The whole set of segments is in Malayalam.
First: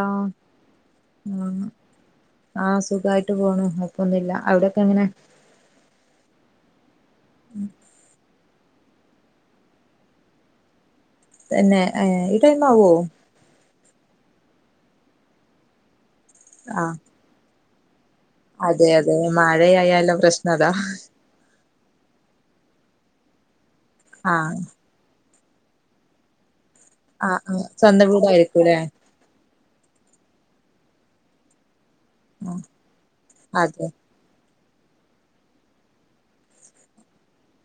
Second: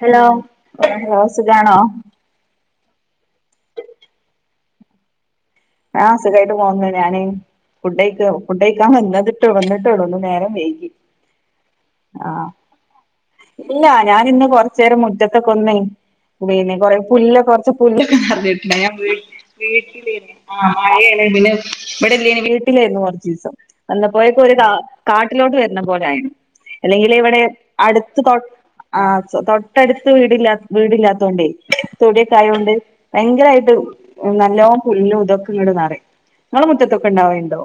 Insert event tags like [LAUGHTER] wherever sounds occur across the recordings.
ഹലോ ആഹ് ആഹ് സുഖണോ? ആഹ് സുഖായിട്ട് പോണു കുഴപ്പോന്നുല്ല അവിടൊക്കെ എങ്ങനെ? ആഹ് സുഖായിട്ട് പോന്നു ഞാന് ഫുഡ് കഴിക്ക ഫുഡ് കഴിക്കാൻ വന്നതിട്ടോ വന്നിട്ടുള്ളൂ ഇന്ന് നേരം വൈകി തന്നെ ഏഹ് ഈ ആഹ് ടൈം ആവോ? ഇല്ല ഞാനിന്ന് കോർച്ചെരം മുറ്റത്തൊക്കെ ഒന്ന് പിന്നെ ആഹ് കോറെ പുല്ല്ക്കെ പർ പുല്ലൊക്കെ അതെ നേർഞ്ജിട്ടുണ്ടായിനി അതെ വീട്ടി മഴയായാല വീട്ടിലെര്ന്നു പ്രശ്നം ആഹ് അതാ മഴെണ് പിന്നെ ഇവടെല്ലേനി വീട്ടിലെനി കോർച്ചീസം വന്നപ്പോയെക്കും ഒര് ആഹ് കാ കാട്ടിലോട്ട് വര്നെ പോലെ ആയിണ് അല്ലെങ്കിലെ ആഹ് ഇവിടെ ആഹ് സ്വന്തം അടുത്ത് കോ വീടായിരിക്കുംല്ലേ ആഹ് തോ ട്ടട്ത്ത് വീടില്ലാ വീടില്ലാത്തോണ്ടേ തൊടിയൊക്കെ ആഹ് ആയോണ്ട് ഭയങ്കരായിട്ട് അതെ നല്ലോം പുല്ലും തൊക്കെങ്ങട്ട്ന്നറിം ഇങ്ങളെ മുറ്റത്തൊക്കെ ഇണ്ടാവല്ണ്ടോ?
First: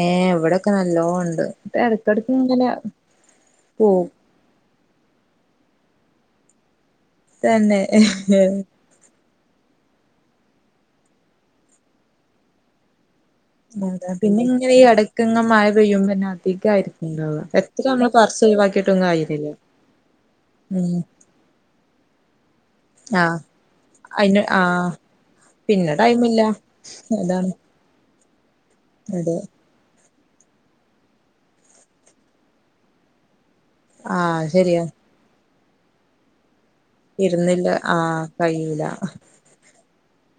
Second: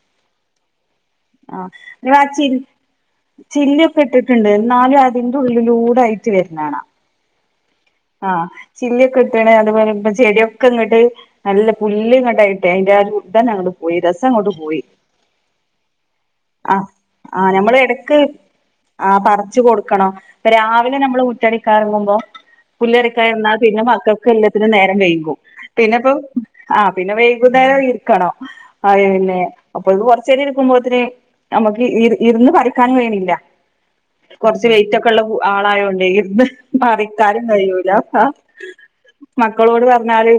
ഏഹ് ഇവടൊക്കെ നല്ലോം ഇണ്ട് ആ ഇപ്പ ഇങ്ങളാ എടക്കെട്ക്ക് ഇങ്ങനെ പോവും റ്റ്ണ്ട് ഇന്നാലും അതിന്റെ ഉള്ളിലൂടെ അയ്റ്റ് വെര്നാണ തന്നെ ചില്ലിയൊക്കെ ഇട്ട്ണ് അത് പോലെ ഇപ്പ ചെടിക്കെങ്ങട്ട് നല്ല പുല്ല്ങ്ങട്ട് ആയിട്ടെ അയ്ന്റെ കു അതെ പിന്നെങ്ങനെ ഈ എടക്ക്ങ്ങനെ മഴ പെയ്യുമ്പന്നെ അധികം ആഹ് ആയിരിക്കും ഇണ്ടാവ ആഹ് എത്ര നമ്മള് എടക്ക് ക ആഹ് പർച്ച് കൊട്ക്കണം പ്പ ഉം രാവിലെന്നെ അമ്മള് മുറ്റടി ക്കാ എർങ്ങുമ്പോ പുല്ലറിക്കാ ആഹ് ഇര്ന്നാ പിന്നെ മക്കക്ക് അയിന് എല്ലത്തിനും ആഹ് നേരം വൈകും പിന്നെ പ്പം പിന്നെ അതാണ് വൈകുന്നേരം ഇര്ക്കണം അതെ അഹ്ന്നെ അപ്പൊയ്ക്കും കൊർച്ചെരം ഇരിക്കുമ്പോത്തിന് നമ്മക്ക് ഇ ഇര്ന്ന് പറിക്കാനും കയ്യ്ണില്ല ആഹ് കൊർച്ച് ശരിയാ വെയിറ്റൊക്കെള്ളെ കു ആളായോണ്ടേ ഇര്ന്ന് പറിക്കാനും ഇരുന്നില്ല കഴിയൂല ആഹ് കഴിയൂല മക്കളോട് പർഞ്ഞാല്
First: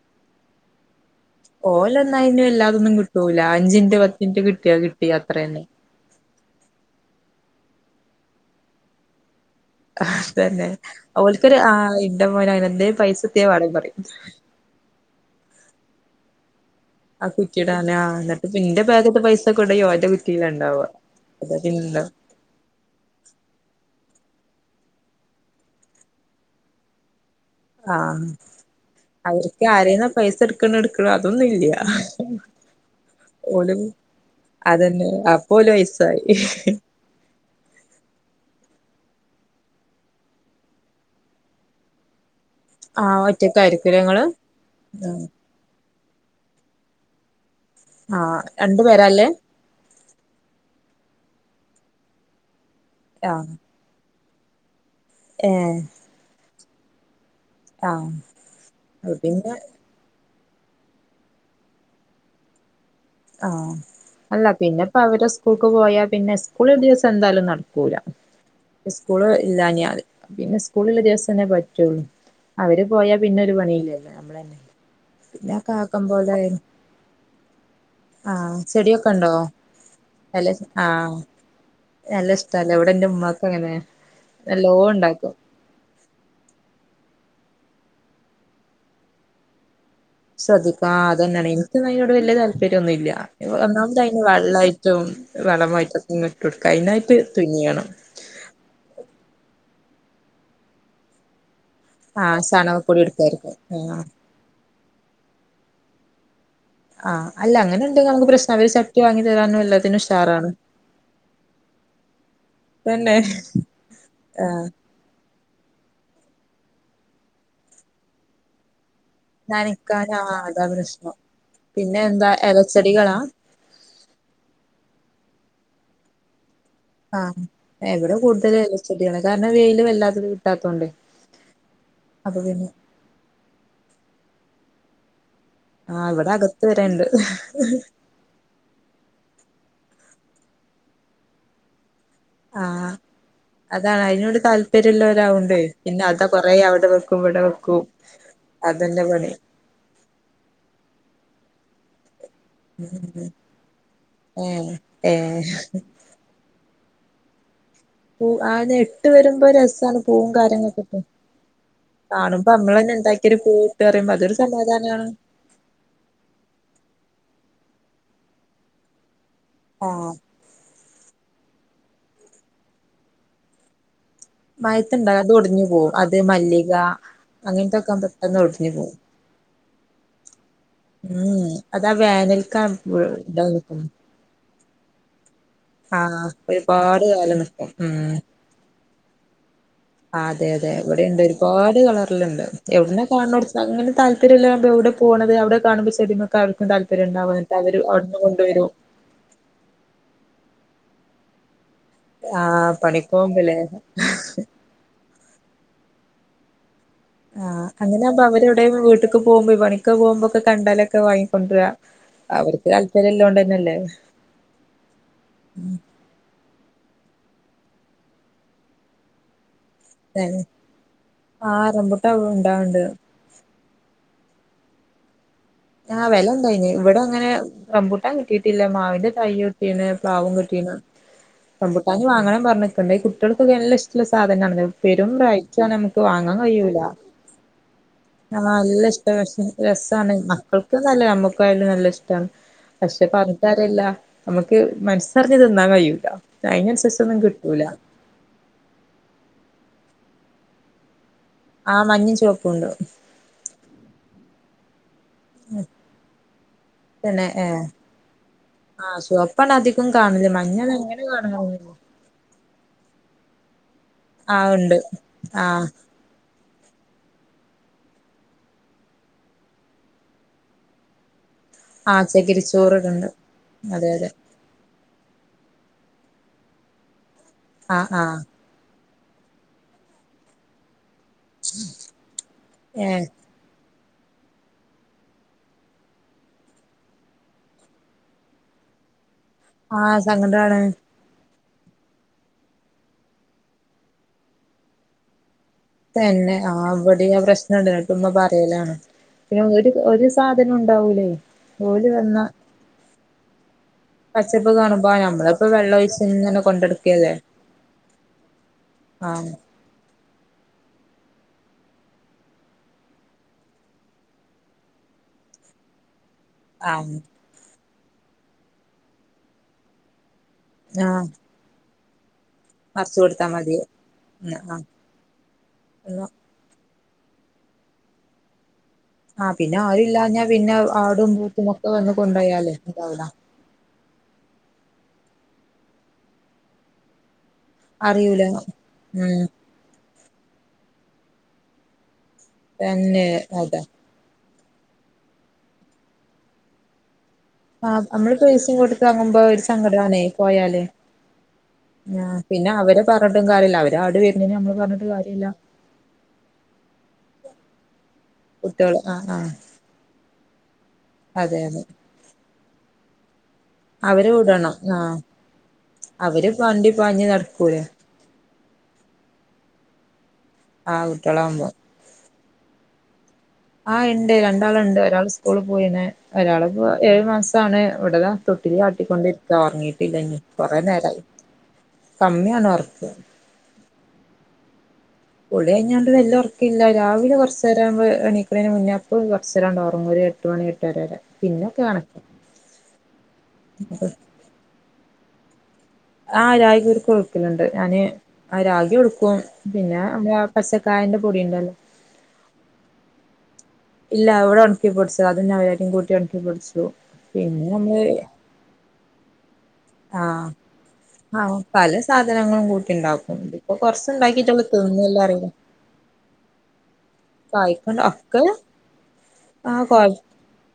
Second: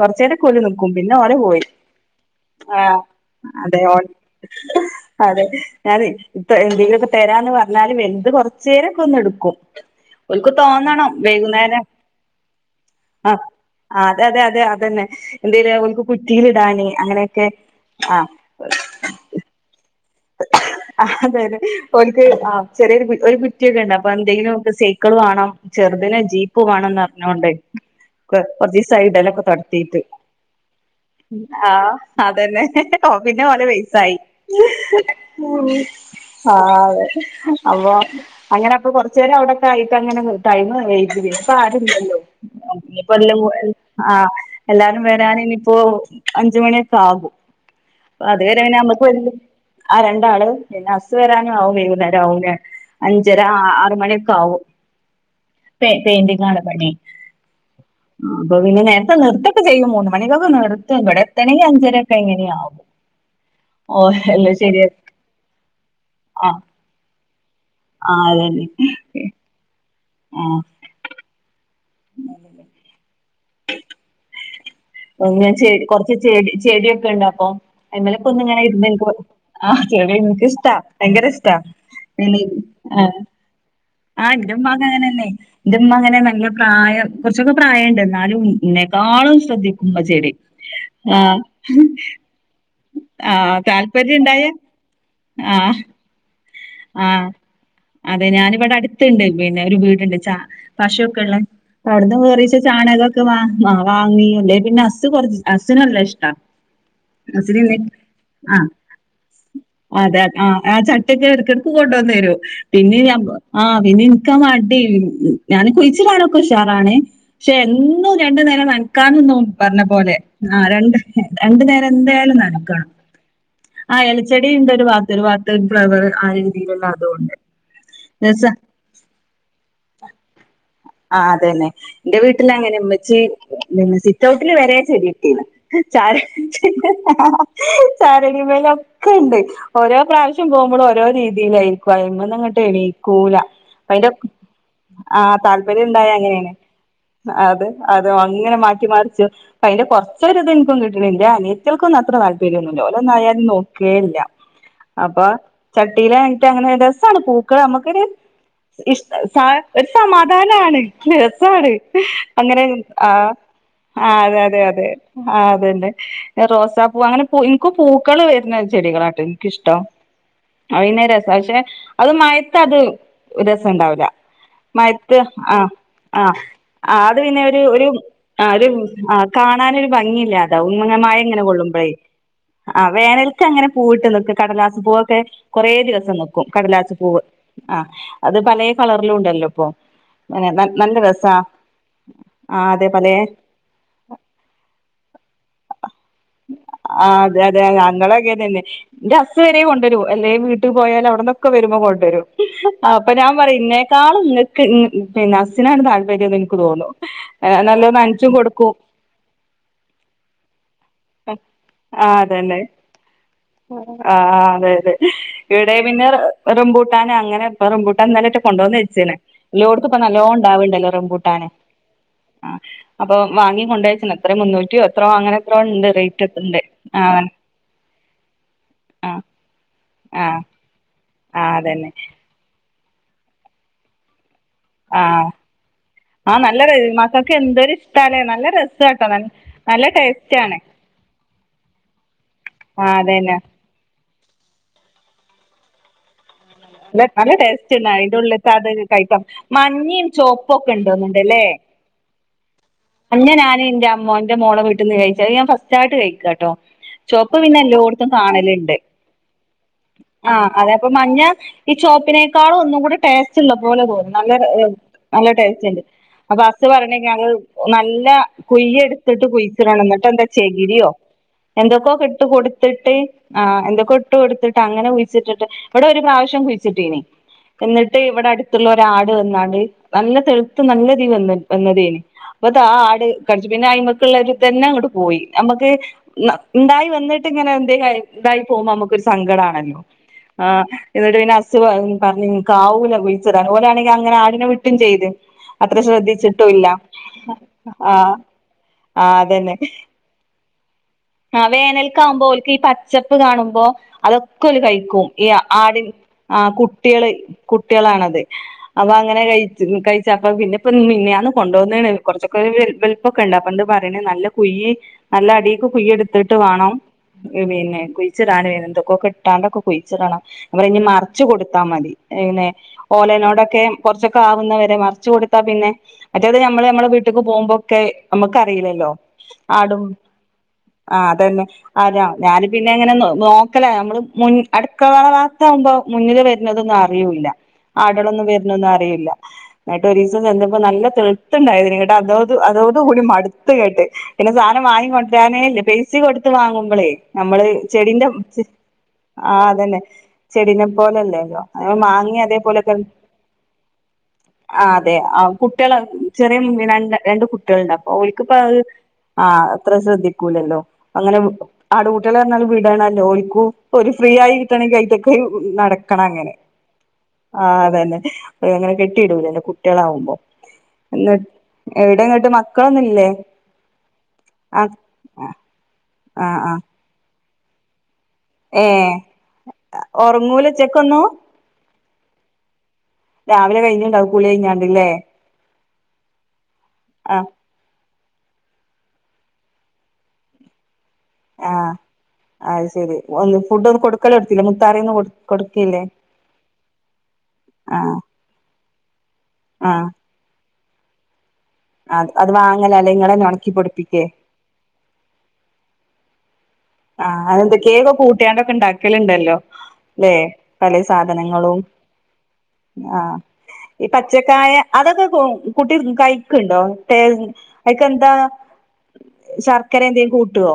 കൊർചേരം ഒക്കെ ഓലും നി ക്കും പിന്നെ ഓലേ പോയി ഓലൊന്നയിന് വല്ലാതൊന്നും ആഹ് കിട്ടൂല അതെ അഞ്ചിൻറ്റ് ഓ പത്തിൻറ്റ് കിട്ടിയാ കിട്ടി അതെ അത്രന്നെ ഞാനെ ഇപ്പ എന്തെലൊക്കെ തരാന്ന് പർഞ്ഞാല് വെൽത് കൊർചേരൊക്കെ ഒന്ന്ട്ക്കും തന്നെ ഓൽക്കൊരു ആഹ് ഇന്റെ മോന് അങ്ങനെന്നെ പൈസ ആഹ് എത്തേം വേണം പറിം ആഹ് അതെ അതെ അതെ അതന്നെ എന്തേലു ഓൽക്ക് കുറ്റിലിടാന് അഹ് കുറ്റിടാനാ ഇന്നട്ട് പിന്റെ ബെഗ്ത്തെ പൈസ കൊണ്ടോയി ഓന്റെ കുറ്റിയിലാ ഇണ്ടാവാ അതെ അതാ അതെ പിന്നെണ്ടാവും ഓൽക്ക് ആഹ് ചെറിയൊര് ഒരു കുറ്റിയൊക്കെണ്ട് അപ്പൊ എന്തെങ്കിലുക്കെ സൈക്കിള് വാണം ചെർതിന് ജീപ്പ് വാണംന്ന് പർഞ്ഞോണ്ട് ആഹ് കൊർച്ചീസായി ടെലൊക്കെ അവർക്ക് തൊട്ത്തിട്ട് ആരേന്നാ പൈസ എടുക്കണെ എടുക്കണെ അതൊന്നുല്ല ആഹ് അതന്നെ ഓ പിന്നെ ഓലേ ഓല് പൈസായി അതന്നെ അപ്പൊ ഓല് വയസ്സായി ആഹ് അതെ അപ്പം അങ്ങനെ അപ്പൊ കൊർചേരം അവിടെക്കെ ആയിട്ടങ്ങനെ ടൈമ് കയ്ൻജിലെ ഇപ്പ ആരുല്ലല്ലോ ഇഞ്പ്പോ ആഹ് എല്ലും ഒറ്റക്കായിരിക്കുലേ ഇങ്ങള് ആഹ് എല്ലാരും വരാന് ഇനിയിപ്പോ അഞ്ചുമണിക്കെ ആകും പ്പ ആഹ് അത് വെരെ രണ്ടു നമ്മക്ക് വെ പേരാല്ലേ ആഹ് രണ്ടാള് പിന്നെ അസ്സ് വരാനും ആവും വൈകുന്നേരം ആവുംല്ലേ അഞ്ചര ആറ്മണി ക്കാവും ഏയെ പെയിന്റിങ്ങാണ് പണി ആഹ് അപ്പൊ പിന്നെ അത് നേരത്തെ നിർത്തം പിന്നെ യൊക്കെ ചെയ്യാൻ പോണു [UNINTELLIGIBLE] ഇവിടെ എത്തണെങ്കി അഞ്ചര [UNINTELLIGIBLE] ഒക്കെ ആവും ആഹ് അല്ല പിന്നെയിപ്പ അവര്ടെ സ്കൂൾക്ക് പോയാ പിന്നെ ആ സ്കൂള് ദിവസം എന്തായാലും നടക്ക - കൂല ആ അതന്നെ സ്കൂള്- ഇല്ലാഞ്ഞാല് ആ പിന്നെ സ്കൂള് ഉള്ള ദെവസം തന്നെ പറ്റൊള്ളൂ അവര് പോയാ- പിന്നെ ഒരു പണിയില്ലല്ലോ നമ്മള് തന്നെ അങ്ങനെ ചെ കൊറ്ച്ച് ചെടി ചെടിയൊക്കെയൊണ്ടോ അപ്പൊ- അയിൻ മേലേക്ക് ഒന്ന് ആഹ് ഇങ്ങനെ ഇരുന്ന് ചെടിയൊക്കെ എനിക്ക് ഉണ്ടോ ആഹ് ചെടി എനിക്ക് നല്ല ഇഷ്ട്ടാ ആഹ് ഭയങ്കര ഇഷ്ടാ നല്ല ഇഷ്ടാല്ലേ ഇവിടെ എന്റെ ആഹ് ഉമ്മാക്ക് അങ്ങനെ ആഹ് എന്റെ ഉമ്മ നല്ലോ അങ്ങനെ തന്നെയല്ലേ ഉണ്ടാക്കും ഇന്റെ ഉമ്മ അങ്ങനെ നല്ല പ്രായം കൊറ്ച്ചൊക്കെ പ്രായയൊണ്ട് എന്നാലും ഇന്നെക്കാളും ശ്രദ്ധിക്കും ഉമ്മ ചെടി - ശ്രദ്ധിക്കാ ആഹ് അത് തന്നെയാണെ എനിക്ക് എന്നാ അതിനോട് വല്ല്യ- താല്പര്യന്നുല്ല ആഹ് ഒന്നാമത് താല്പര്യം അതിന് ഇണ്ടായ വെള്ളായിട്ടും ആഹ് വളമായിട്ടും- അങ്ങ് ഇട്ടുകൊടുക്കും അയ്നായിട്ട് ആഹ് തുന്നിയിയണം അതെ ഞാനിവിടെ അട്ത്ത്‌ണ്ട് പിന്നെ ഒര് വീട്ണ്ട് ച പശു വൊക്കെ യുള്ളെ അവിടുന്നു ആഹ് കേറി ഇച്ചിരി ചാണകപ്പൊടി ചാണകൊക്കെ എടുക്കായിരിക്കും ആ ആഹ് വാങ്ങി പിന്നെ ഹസ് കൊറ്ച്ച് ഹസ്സിന് നല്ല ഇഷ്ടാ ആഹ് അല്ല അങ്ങനെ ഉണ്ടെങ്കിൽ നമുക്ക് പ്രശ്നം [UNINTELLIGIBLE] അവര് ചട്ടി വാങ്ങി തരാനും എല്ലാത്തിനും അതെ ഉഷാറാണ് അതെ [UNINTELLIGIBLE] ഇപ്പോം കൊണ്ടോന്ന് തരും ന പിന്നെ ഞ തന്നെ ആഹ് പിന്നെ എനിക്ക് ആഹ് മടി ഞാന് കുഴിച്ചിടാനൊക്കെ ഉഷാറാണ് പക്ഷെ എന്നും രണ്ട് നേരം ന- ക്കാനൊന്നും ഓൻ പറഞ്ഞ പോലെ നനക്കാന് അതാ ആഹ് രണ്ട് പ്രശ്നം രണ്ട് നേരം പിന്നെ എന്താ എന്തായാലും നനയ്ക്കണം ഇലച്ചെടികളാ ആഹ് എലചെടിണ്ട് ഒര് വാത്ത്‌ ഒര് വാത്ത്‌ ഫ്ലവർ ആ രീതിയില- ആഹ് എവിടെ കൂടുതല് എലചെടികളാ കാരണം വെയില് വല്ലാതെ കിട്ടാത്തോണ്ട് ആ അതന്നെ എന്റെ വീട്ടില് അങ്ങനെ ഉമ്മച്ചീ സിറ്റ് ഔട്ടിൽ വരെ ചെടി നട്ടീന്ന് ആഹ് ചാരെ ഇവിടെ അകത്ത് വരെണ്ട് നാരങ്ങയും മാങ്ങയും ഒക്കെണ്ട് ഓരോ പ്രാവശ്യം പോവുമ്പോളും ഓരോ രീതിയിലായിരിക്കും അയിമ്മന്ന്- കങ്ങട്ടേ. ആഹ് ണീകൂല.. [UNINTELLIGIBLE] അതാണ് അയിനോട് താല്പര്യള്ളോ രായൊണ്ടേ താല്പര്യം പിന്നെ ഉണ്ടായ അതാ അങ്ങനെയാണ് കൊറേ അവിടെ വെക്കു ഇവിടെ വെക്കു [UNINTELLIGIBLE] തന്നെപ അയിന്റെ കൊറചോരു ഇത്‌ ഇൻക്കും കിട്ടിണ് എന്റെ അനിയത്തിക്കൊന്നും അത്ര താ താൽപര്യഒന്നുല്ല ഓലോന്നും ആയിലൊന്നും നോക്കുവേയില്ല ഏഹ് അപ്പൊ- ഏഹ് ഇലേ ആയി [UNINTELLIGIBLE] ട്ടങ്ങനെ രസ്സാണ് പൂ- ക് നമക്കൊരു പൂ ആനെ ഇഷ് ഇട്ട് സ വരുമ്പോ രസാണ് പൂവും സമാധാനണ് കാര്യങ്ങളൊക്കെ ഇട്ട് രസാണ്- കാണുമ്പോ അങ്ങനെ നമ്മളന്നെ ആ ഉണ്ടാക്കിയൊരു പൂവിട്ട് പറയുമ്പോ ആഹ് അതൊരു അതെ അതെ അതെ സമാധാനമാണ് ആഹ് അതുയുണ്ട് റോസപ്പൂ അങ്ങനെ പു ഇൻക്ക് പൂക്കള് വെര്ന്ന ചെടികളാണ്ട് ട്ടോ എനിക്കിഷ്ട്ടം. ആഹ് അഹ് പിന്നെ രസം പക്ഷെ അത് മഴയത്ത് അത് ഒരു രസം ഉണ്ടാവൂല മയത്ത് മയത്തുണ്ടാവും അത് ഒടിഞ്ഞു ആഹ് പോവും അത് ആഹ് മല്ലിക ആഹ് അത് പിന്നെ ഒര് ഒര് അങ്ങനത്തൊക്കെ പെട്ടെന്ന് ആ ഒര് ഒടിഞ്ഞു പോവും ആഹ് കാണാനൊരു ഭംഗിയില്ല അങ്ങനെ മഴങ്ങനെ ഉം അതാ കൊള്ളുമ്പഴേ. വേനൽക്കാ ആ ഇതാ വേനൽക്ക്‌ അങ്ങനെ നിക്കും പൂവിട്ട് നിക്ക്- കടലാസ്പൂവൊക്കെ കൊറേ ദിവസം ആഹ് നിക്കും. ഒരുപാട് കടലാസ്പൂവ് കാലം നിക്കും ആഹ് ഉം അത് പലേ കളർലുണ്ടല്ലോ ഇപ്പൊ അതെ അങ്ങനെ അതെ നല്ല ഇവടെയിണ്ട് രസാ ഒരുപാട് കളറിലുണ്ട് ആഹ് അതെ എവിടന്ന പലേ കാണോ അങ്ങനെ താൽപര്യയില്ലാതെ എവിടെ പോണത് അവിടെ കാണുമ്പോ ശരിയമ്മേ നിങ്ങൾക്കാർക്കും താല്പര്യം ആഹ് അതെ ഇണ്ടാവും അതെ അവര് അവടുന്ന് ഞങ്ങളങ്ങനെന്നെ കൊണ്ടുവരും എന്റെ ഹസ്സ് വരെ കൊണ്ട് വരും എന്തേലും വീട്ട് പോയാല്. അവിടന്നൊക്കെ വരുമ്പോ കൊ വെരും ആഹ് പണിക്ക് ഞാൻ പറയു പോകുമ്പല്ലേ ഇന്നേക്കാളും നിങ്ങക്ക് പിന്നെ ഹസ്സിനാണ് താല്പര്യം ഇൻക്ക് തോന്നു.. ആഹ് അങ്ങനെ ഇപ്പ അവര് എവിടേലും വീട്ട്ക്ക് പോവുമ്പോ പണിക്ക്‌ പോവുമ്പം ഒക്കെ കണ്ടാല് ആ അത് തന്നെ താല്പര്യല്ലോണ്ടന്നല്ലേ ആഹ് അതെ ഇവിടെ പിന്നെ റംബൂട്ടാൻ അങ്ങനെ ഇപ്പൊ റംബൂട്ടാൻ ഇന്നലെ യായിട്ട് കൊണ്ട് വന്ന് വെച്ചേനെ എല്ലോട്ത്ത്പ്പ നല്ലോ അതാണ് ഇണ്ടാവ്ണ്ടല്ലോ റംബുട്ടാന് ആഹ് റംബുട്ടാൻ ആഹ് ഉണ്ടാവ്ണ്ട് അ പ്പം വാങ്ങി കൊണ്ടേച്ച്ന് എത്രേ മുന്നൂറ്റിയോ എത്രോ അങ്ങനെ എത്രോ ഇണ്ട് ആഹ് റേറ്റ് ഒക്കെ ഇണ്ട് വെലണ്ടയിന് ഇവടെ അങ്ങനെ ആഹ് റംമ്പൂട്ടാൻ കിട്ടീട്ടില്ല മാവിന്റെ ആഹ് തയ്യ് കിട്ടീണ് പ്ലാവും ആഹ് കിട്ടീണ് ആഹ് അതന്നെ റംമ്പുട്ടാൻ ഇഞ്ഞ് വാങ്ങണം പർഞ്ഞ്ക്ക്ണ്ട് ഈ കുട്ട്യെൾക്കൊക്കെ നല്ല ഇഷ്ടള്ള സാധനാണത് പെരും റയിറ്റാണ് അമ്മക്ക് വാങ്ങാ കഴിയൂല ഇങ്ങക്കെ എന്തൊര് [UNINTELLIGIBLE] നല്ല ഇഷ്ട്ടാ പക്ഷേ രസാണ് ടേസ്റ്റ് ആണ് മക്കൾക്ക്ന്നല്ല ഞമ്മക്കായാലും നല്ല ഇഷ്ടാണ് ആ പക്ഷേ അതന്നെ പർഞ്ഞിട്ടാര്യല്ലാ അമ്മക്ക് മന്സ്സറിഞ്ഞ് തിന്നാ കഴിയൂല [UNINTELLIGIBLE] അയിനനുസരിച്ചൊന്നും നല്ല കിട്ടൂല ടേസ്റ്റന്നെ അയിന്റെ ഉള്ള്ത്തെ ആത് കയിക്കാം മഞ്ഞിം ചോപ്പൊക്കണ്ട് തോന്ന്ണ്ട്ലേ ആഹ് മഞ്ഞിം ചോപ്പുണ്ട് മഞ്ഞ ഞാന് ഇന്റെ അമ്മോന്റെ മോളെ വീട്ട്ന്ന് കഴിച്ച് അഹ് ഞാൻ ഫസ്റ്റായിട്ട് കഴിക്കാട്ടോ ചോപ്പ് പിന്നെ എല്ലോട്ത്തും കാണല്ണ്ട് ആ ചുവപ്പാണ് അധികം കാണല് ആഹ് മഞ്ഞൾ അതേപ്പം അങ്ങനെ മഞ്ഞ കാണാറൊന്നുല്ല ഈ ചോപ്പിനെക്കാളും ഒന്നുക്കൂടെ ടേസ്റ്റ്ള്ള പോലെതോന്നും നല്ലെ ആ ഏഹ് ഉണ്ട് നല്ല ആ ടേസ്റ്റ്ണ്ട് അപ്പ ഹസ്സ് പർണേഞ്ഞ ഞങ്ങള് നല്ല കുയ്യെട്ത്തിട്ട് കുഴിച്ചിടണം. ഇന്ന്ട്ടെന്താ ചെകിരിയോ ആ എന്തക്കോക്ക്ട്ട് കൊട്ത്തിട്ട് ചകിരിച്ചോറിടുണ്ട് ആഹ് അതെ എന്തക്കോ അതെ ഇട്ട് കൊട്ത്തിട്ട് അങ്ങനെ കുഴി ച്ച്ട്ട്ട്ട് ഇവടെ ഒരു പ്രാവശ്യം കുഴിച്ചിട്ടിനി ആ എന്നിട്ട് ആ ഇവിടെ അട് ത്ത്ള്ളോരാട് വന്നാണ്ട് നല്ല തെഴ്ത്ത് നല്ലതി വന്ന് വന്നത്തേനി അപ്പത് ആ ഏ ആട് കട്ച്ച് പിന്നെ അയിമക്ക്‌ള്ളൊര് ഇതന്നെ അങ്ങണ്ട് പോയി അമ്മക്ക് ഇന്നാ ഇണ്ടായി വന്ന്ട്ട്ങ്ങനെ എന്തേ [UNINTELLIGIBLE] ഇതായി പോവുമ്പോ അമ്മക്കൊര് സങ്കടാണല്ലോ ആ സങ്കടാണ് ആഹ് ഇന്ന്ട്ട് പിന്നെ ഹസ്സ് പർ പർഞ്ഞ് ഇന്ക്കാവൂല കുഴിച്ചിടാന് ഓലാണെങ്കി അങ്ങനെ ആടിനെ വിട്ടും ചെയ്ത് അത്ര തന്നെ ശ്രദ്ധിച്ചിട്ടും ഇല്ല ആഹ് ഇവടിം ആ പ്രശ്നണ്ട് ന്ന്ട്ട് ആ ഇമ്മ പറയലാണ് ആ പിന്നെ ഒര് ഒര് സാധനു ഇണ്ടാവുല്ലെ ആഹ് വേനൽക്കാവുമ്പോ ഓൽക്ക് ഈ പച്ചപ്പ് കാണുമ്പോ അതൊക്കെ പച്ചപ്പ് ഓല് കാണുമ്പോ കഴിക്കും ഇയാ നമ്മളിപ്പോ വെള്ളം ആടിൻ ഒഴിച്ച് ഇങ്ങനെ ആഹ് കുട്ടിയള് കൊണ്ടടുക്കല്ലേ കുട്ടിയളാണത് അപ്പൊ ആ അങ്ങനെ കഴി ച്ചിൻ കഴിച്ചപ്പം പിന്നെ ഇപ്പ മിനിയാന്ന് കൊണ്ടോന്ന്ണ് കൊറച്ചൊക്കൊര് വെൽ വെൽപ്പൊക്കെണ്ട് അപ്പണ്ട് പറിണ് നല്ല കുയ്യ് നല്ല അടീക്ക് കുയ്യെട്ത്തിട്ട് വാണം ആ ഏഹ് പിന്നെ കുഴിച്ചിടാന് എന്തൊക്കോക്കെ ഇട്ടാണ്ടൊക്കെ കുഴ്ച്ച്ടണം അവറിഞ്ഞ് ആ മറച്ച് കൊടുത്താ മതി ഏഹ് നേ മറിച്ച് കൊടുത്താ മതി ഓലനോടൊക്കെ കൊറച്ചൊക്കെ ആ ആവുന്നവരെ മറച്ച് കൊടുത്താ പിന്നെ ആ അ മറ്റേത് ഞമ്മള് ഞമ്മളെ വീട്ട്ക്ക് പോവുമ്പൊക്കെ അമ്മക്ക് അറീയില്ലല്ലോ ആഹ് പിന്നെ ആരും ഇല്ലാഞ്ഞാ പിന്നെ അ ആഹ് അതന്നെ അരാ ഞാന് പിന്നെ അങ്ങനെ ഇതാവൂല നോ നോക്കലാ ഞമ്മള് മുൻ അടുക്കള [UNINTELLIGIBLE] വാത്താവുമ്പം മുന്നില് വെര്ന്നതൊന്നും അറിയൂല്ല അറിയൂല ആടളൊന്നും വെരണൊന്നും അറിയുല്ല ഉം ന്ന്ട്ട് ഒരീസം ചെന്നപ്പോ നല്ല തെള്ത്ത് ഇണ്ടായത്തേനി ഇന്ന്ട്ടതോ [UNINTELLIGIBLE] അതോടു കൂടി തന്നെ അതാ മട്ത്ത്ങ്ങെട്ട് പിന്നെ സാനം വാങ്ങി കൊണ്ടരാനേ ഇല്ല പൈസിം കൊടുത്ത് വാങ്ങുമ്പളേ ഞമ്മള് ആ ചെടിന്റെ നമ്മള് ച്ച് പൈസയും കൊടുത്ത് വാങ്ങുമ്പോ ഒരു ആഹ് അതന്നെ സങ്കടാണേ പോയാല് ചെടീനെ പോലെ അല്ലേല്ലോ അഹ് ആ മാങ്ങിം പിന്നെ അതേപോലൊക്കെ അവരെ പറഞ്ഞിട്ടും കാര്യല്ല അവര് ആട് വരുന്നേന് നമ്മള് ആഹ് പറഞ്ഞിട്ട് അതെ കാര്യല്ല ആഹ് കു ട്ടിയളാണ് ഉം ചെറിയെ [UNINTELLIGIBLE] രണ്ട് രണ്ട് കുട്ടിയള്ണ്ട് അപ്പൊ ഓല്ക്ക്പ്പ അഹ് കുട്ടികള് ആ ആ ആഹ് അ ത്ര ശ്രദ്ധിക്കൂല്ലല്ലോ അങ്ങനെം അതെ അതെ ആട് കുട്ടിയള് പർഞ്ഞാൽ വിടണല്ലോ ഓല്ക്കും ഒരു അവര് ഫ്രീയായി വിടണം കിട്ടണെങ്കി ആ അയിറ്റക്കെ ഉം നടക്കണം അവര് അങ്ങനെ വണ്ടി പാഞ്ഞ് ആഹ് നടക്കൂലേ അതന്നെ [UNINTELLIGIBLE] അങ്ങനെ കെട്ടി ഇടൂല്ലല്ലോ കുട്ടിയളാവുമ്പം ആഹ് കുട്ടിയളാവുമ്പം എവടേങ്ങട്ട് മക്കളൊന്നുല്ലേ ആഹ് ഇണ്ട് രണ്ടാള്ണ്ട് ഒരാള് സ്കൂള് പോയി പിന്നെ ആഹ് ആഹ് ഒരാള്പ്പൊ ഏഴു മാസാണ് ഇവെടതാ തൊട്ടിലി ഏഹ് ആട്ടിക്കൊണ്ടിര്ക്കാ ഒറങ്ങിയിട്ടില്ലാഞ്ഞും ഒറങ്ങൂല കൊറേ നേരായി ഉച്ചക്കൊന്നും കമ്മിയാണ് ഒർക്ക് രാവിലെ കഴിഞ്ഞ്ണ്ടാവും കുളി കഴിഞ്ഞാണ്ട്ല്ലേ കുളി കഴിഞ്ഞാണ്ട് വെല്ല്യ ഒറക്കില്ല രാവിലെ ആഹ് കൊറച്ച് [UNINTELLIGIBLE] എണീക്ക്ണേനെ മുന്നെ അപ്പൊന്ന് കൊറച്ചേരാണ്ട് ഒറങ്ങും ഒരു എട്ട് മണി എട്ടര വരെ ആ പിന്നൊക്കെ കണക്കാ അയ് ശരി ഒന്ന് ഫുഡ് ഒന്നും കൊടുക്കല് തൊട്ത്തില്ലേ മുത്താറിയൊന്നും കൊ കൊടുക്കെല്ലേ ആ രാഗി കുറുക്ക് കൊട്ക്കല്ണ്ട്. ഞാന് ആ രാഗി കൊടുക്കും. പിന്നെ ആഹ് [UNINTELLIGIBLE] പച്ചക്കായന്റെ പൊടി ഇണ്ടല്ലോ അത് അത് വാങ്ങല അല്ലേ ഇങ്ങളന്നെ ഉൺക്കിപൊടി ഇല്ല ഇവടെ ഉൺക്കിപ്പൊട്ച്ചതാ അത് നവരരിം കൂട്ടി ഉൺക്കിപ്പൊട്ച്ചു. ആ അതെന്തേക്കെ ഒക്ക കൂട്ടിയാണ്ടൊക്കെ ഇണ്ടാക്കല്ണ്ടല്ലോ ലെ ആഹ് പലെ ആഹ് സാധനങ്ങളും പല സാധനങ്ങളും ആ കൂട്ടിണ്ടാക്കും ഇതിപ്പോ ഈ പച്ച കൊർച്ച്ണ്ടാക്കിട്ടൊള്ളു കായ തിന്നൊള്ളു അതെക്കെ കു അറിയ കുട്ടി കഴിക്ക്ണ്ടോ കായ്ക്കണ്ട അയ്ക്കെന്താ ഒക്കെ ശർക്കര എന്തേ കൂട്ടോ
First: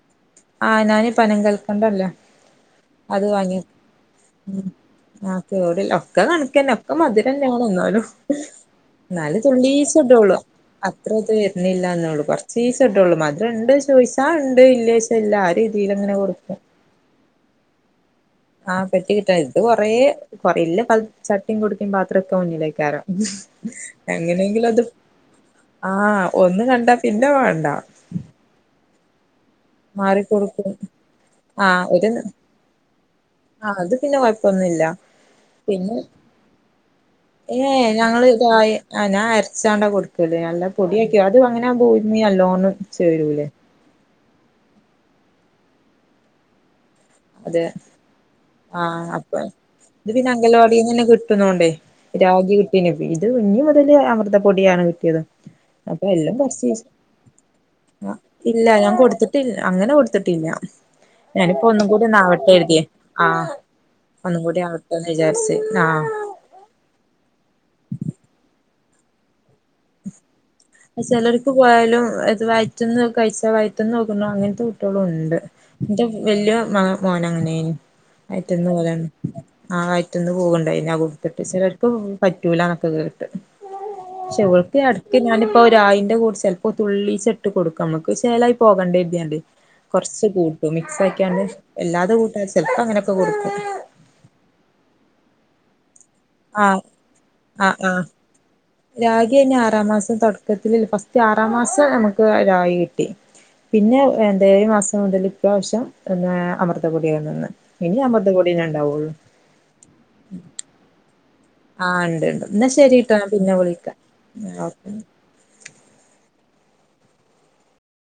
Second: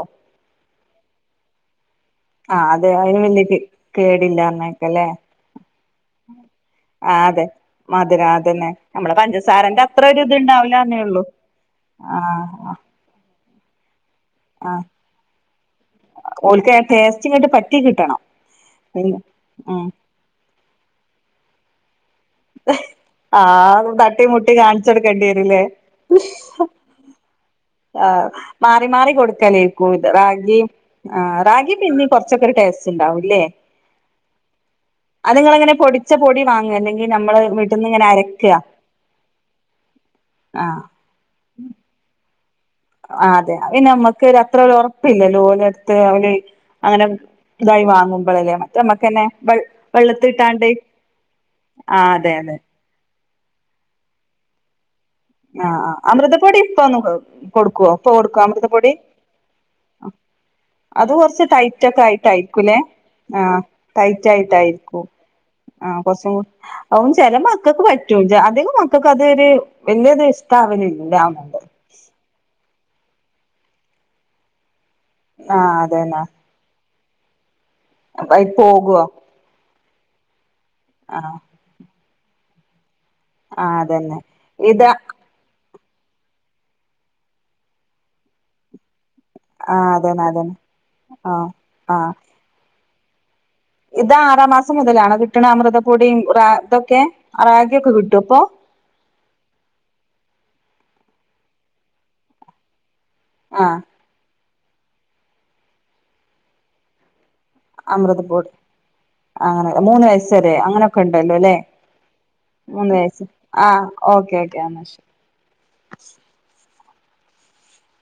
ആ ഞാന് പനം കൽക്കണ്ടല്ലേ ആഹ് അയ്ന് അത് വല്യ വാങ്ങി കേ കേടില്ലാന്നേക്കല്ലേ ആ കേടല്ലേ ഒക്കെ കൺക്കന്നെ ക്ക ആഹ് അതെ മധുരന്നെണ് ന്നാലും മധുരം അതന്നെ നമ്മളെ ന്നാലും പഞ്ചസാരന്റെ തുള്ളീച്ചെ അത്ര ഒരു ഇത് ഇടോള്ളു. ഇണ്ടാവൂലാന്നേ അത്ര ഒള്ളൂ അത്ര വരുന്ന്ല്ല ന്നോള്ളൂ ആഹ് കൊർചീചെ ടോള്ളൂ മധുര ഇണ്ടോ ചോയ്ച്ചാ ഇണ്ട് ഇല്ലേയ്ച്ചാ ഇല്ല. ആ രീതിയില അങ്ങനെ കൊടുക്കും [UNINTELLIGIBLE] ച്ച് ഇങ്ങട്ട് പറ്റി കിട്ടണം ആ പറ്റി പിന്നെ കിട്ടാ ഇത് ഉം കൊറേ കൊറില്ല ചട്ടിം കുടുക്കിം പാത്ര ഒക്ക മുന്നിലേക്കാരം ആ തട്ടി മുട്ടി എങ്ങനെങ്കിലു അത് കാണിച്ചെടുക്കേണ്ടി വരൂല്ലേ ആ ഒന്ന് കണ്ടാ പിന്നെ വാണ്ട. ആ മാറി മാറി കൊടുക്കല് ക്കൂല റാഗി മാറിക്കൊടുക്കും ആ റാഗി ആഹ് പിന്നിം ഒരു കൊർച്ചൊക്കെരു ടേസ്റ്റ് ഇണ്ടാവൂ ല്ലേ ആഹ് അത് പിന്നെ കൊഴപ്പൊന്നുല്ല അത് ഇങ്ങളെങ്ങനെ പിന്നെ പൊടിച്ച പൊടി വാങ്ങ അല്ലെങ്കി നമ്മള് ഏ വീട്ടിന്ന് ഇങ്ങനെ ഞങ്ങള് അരക്ക അല്ല ആ പൊടിയ ആക്കിഅത് അങ്ങനെ പുഴുങ്ങി നല്ലോണം ആ ചേരൂലേ അതെ അത് പിന്നെ നമ്മക്ക് അത്രരു ഒറപ്പില്ലല്ലോ ഓല് എത്ത് [UNINTELLIGIBLE] അങ്ങന അതെ ഇതായി വാങ്ങുമ്പളല്ലേ മറ്റേ ആ അമ്മക്കന്നെ അപ്പൊ വെൾ ഇത് പിന്നെ വെള്ളത്ത്ട്ടാണ്ട് അംഗലവാടിന്നന്നെ ആ അതെ അതെ. പിന്നെ ഇത് ഇഞ് മുതല് അമൃതപ്പൊടിയാണ് കിട്ടിയത് ആ ആ അപ്പൊ എല്ലാം അമൃതപ്പൊടി ഇപ്പൊ കൊറച്ചീച്ചെ ഒന്ന് കൊടുക്കൊ ഇപ്പൊ ആ കൊടുക്കാ ഇല്ല അമൃതപ്പൊടി ഞാൻ കൊടുത്തിട്ടില്ല അങ്ങനെ കൊട്ത്തിട്ടില്ല അത് കൊർച്ച് ടൈറ്റ് ഒക്ക ആയി ട്ടായിക്കു ലെ ആ ടൈറ്റ് ഒന്നും കൂടി ആയിട്ടായിരിക്കും ആവട്ടെന്ന് വിചാരിച്ച് ആ കൊർച്ചോ അവും ചെല മക്കക്ക് പറ്റും അധികം മക്കക്കും അതര് വല്ല്യര് ഇഷ് ചേലോൽക്ക് പോയാലും അത് വയറ്റ്ന്ന് കഴിച്ച വയറ്റ്ന്ന് പോകുന്ന അങ്ങൻത്തെ കുട്ടിയളും ഇ ണ്ട് ആഹ് ഇന്റെ അതന്നെ വല്യ മകം മോന് അങ്ങനെനി അയി വയറ്റ്ന്ന് പോകുവോ [UNINTELLIGIBLE] ആ വയറ്റ്ന്ന് പോവ്ണ്ടയിനി അത് ആഹ് കൊട്ത്ത്ട്ട് ചെലോർക്ക് പറ്റൂലന്നൊക്കെ കേ ട്ട് ആഹ് അതന്നെ പഷേ ഓൽക്ക് ഇത് എടക്ക് ഞാന് ഇപ്പൊ രായിൻ്റെ കൂ ചെൽപ്പം തുള്ളീച്ചട്ട് കൊട്ക്കും നമ്മക്ക് ചെലാ പോകണ്ടെ യര്തിയാണ്ട് ആഹ് അതന്നെ കൊർച്ച് അതന്നെ കൂട്ടും മിക്സ് ആക്കിയാണ്ട് ആഹ് ആഹ് എല്ലാതെ കൂട്ടാ ചെൽപ്പം അങ്ങനെക്കെ കൊടുക്കും ഇത് ആറാം മാസം മുതലാണോ കിട്ട്ണ അമൃതപ്പൊടിയും റാ ആ ഇതൊക്കെ ആ റാഗിയൊക്കെ ആ കിട്ടോ ഇപ്പൊ രാഗി അന്നെ ആറാം മാസം തോട്ക്കത്തില് ഫസ്റ്റ് ആറാം മാസം നമുക്ക് രാഗി കി ട്ടി ആഹ് പിന്നെ എന്താ എഴു മാസം മുതല് ഇപ്രാവശ്യം അമൃതപൊടിയ തന്നെ അമൃത പൊ അങ്ങനെ മൂന്ന് വയസ്സരെ അങ്ങനെക്കെ ഇണ്ടല്ലോ ലെ ആഹ് ഉണ്ട് ഉണ്ട് എന്നാ മൂന്ന് ശരിട്ടോ വയസ് ഞാൻ പിന്നെ ആ വിളിക്കാം ഓക്കെ ഓക്കെ എന്നാ ശ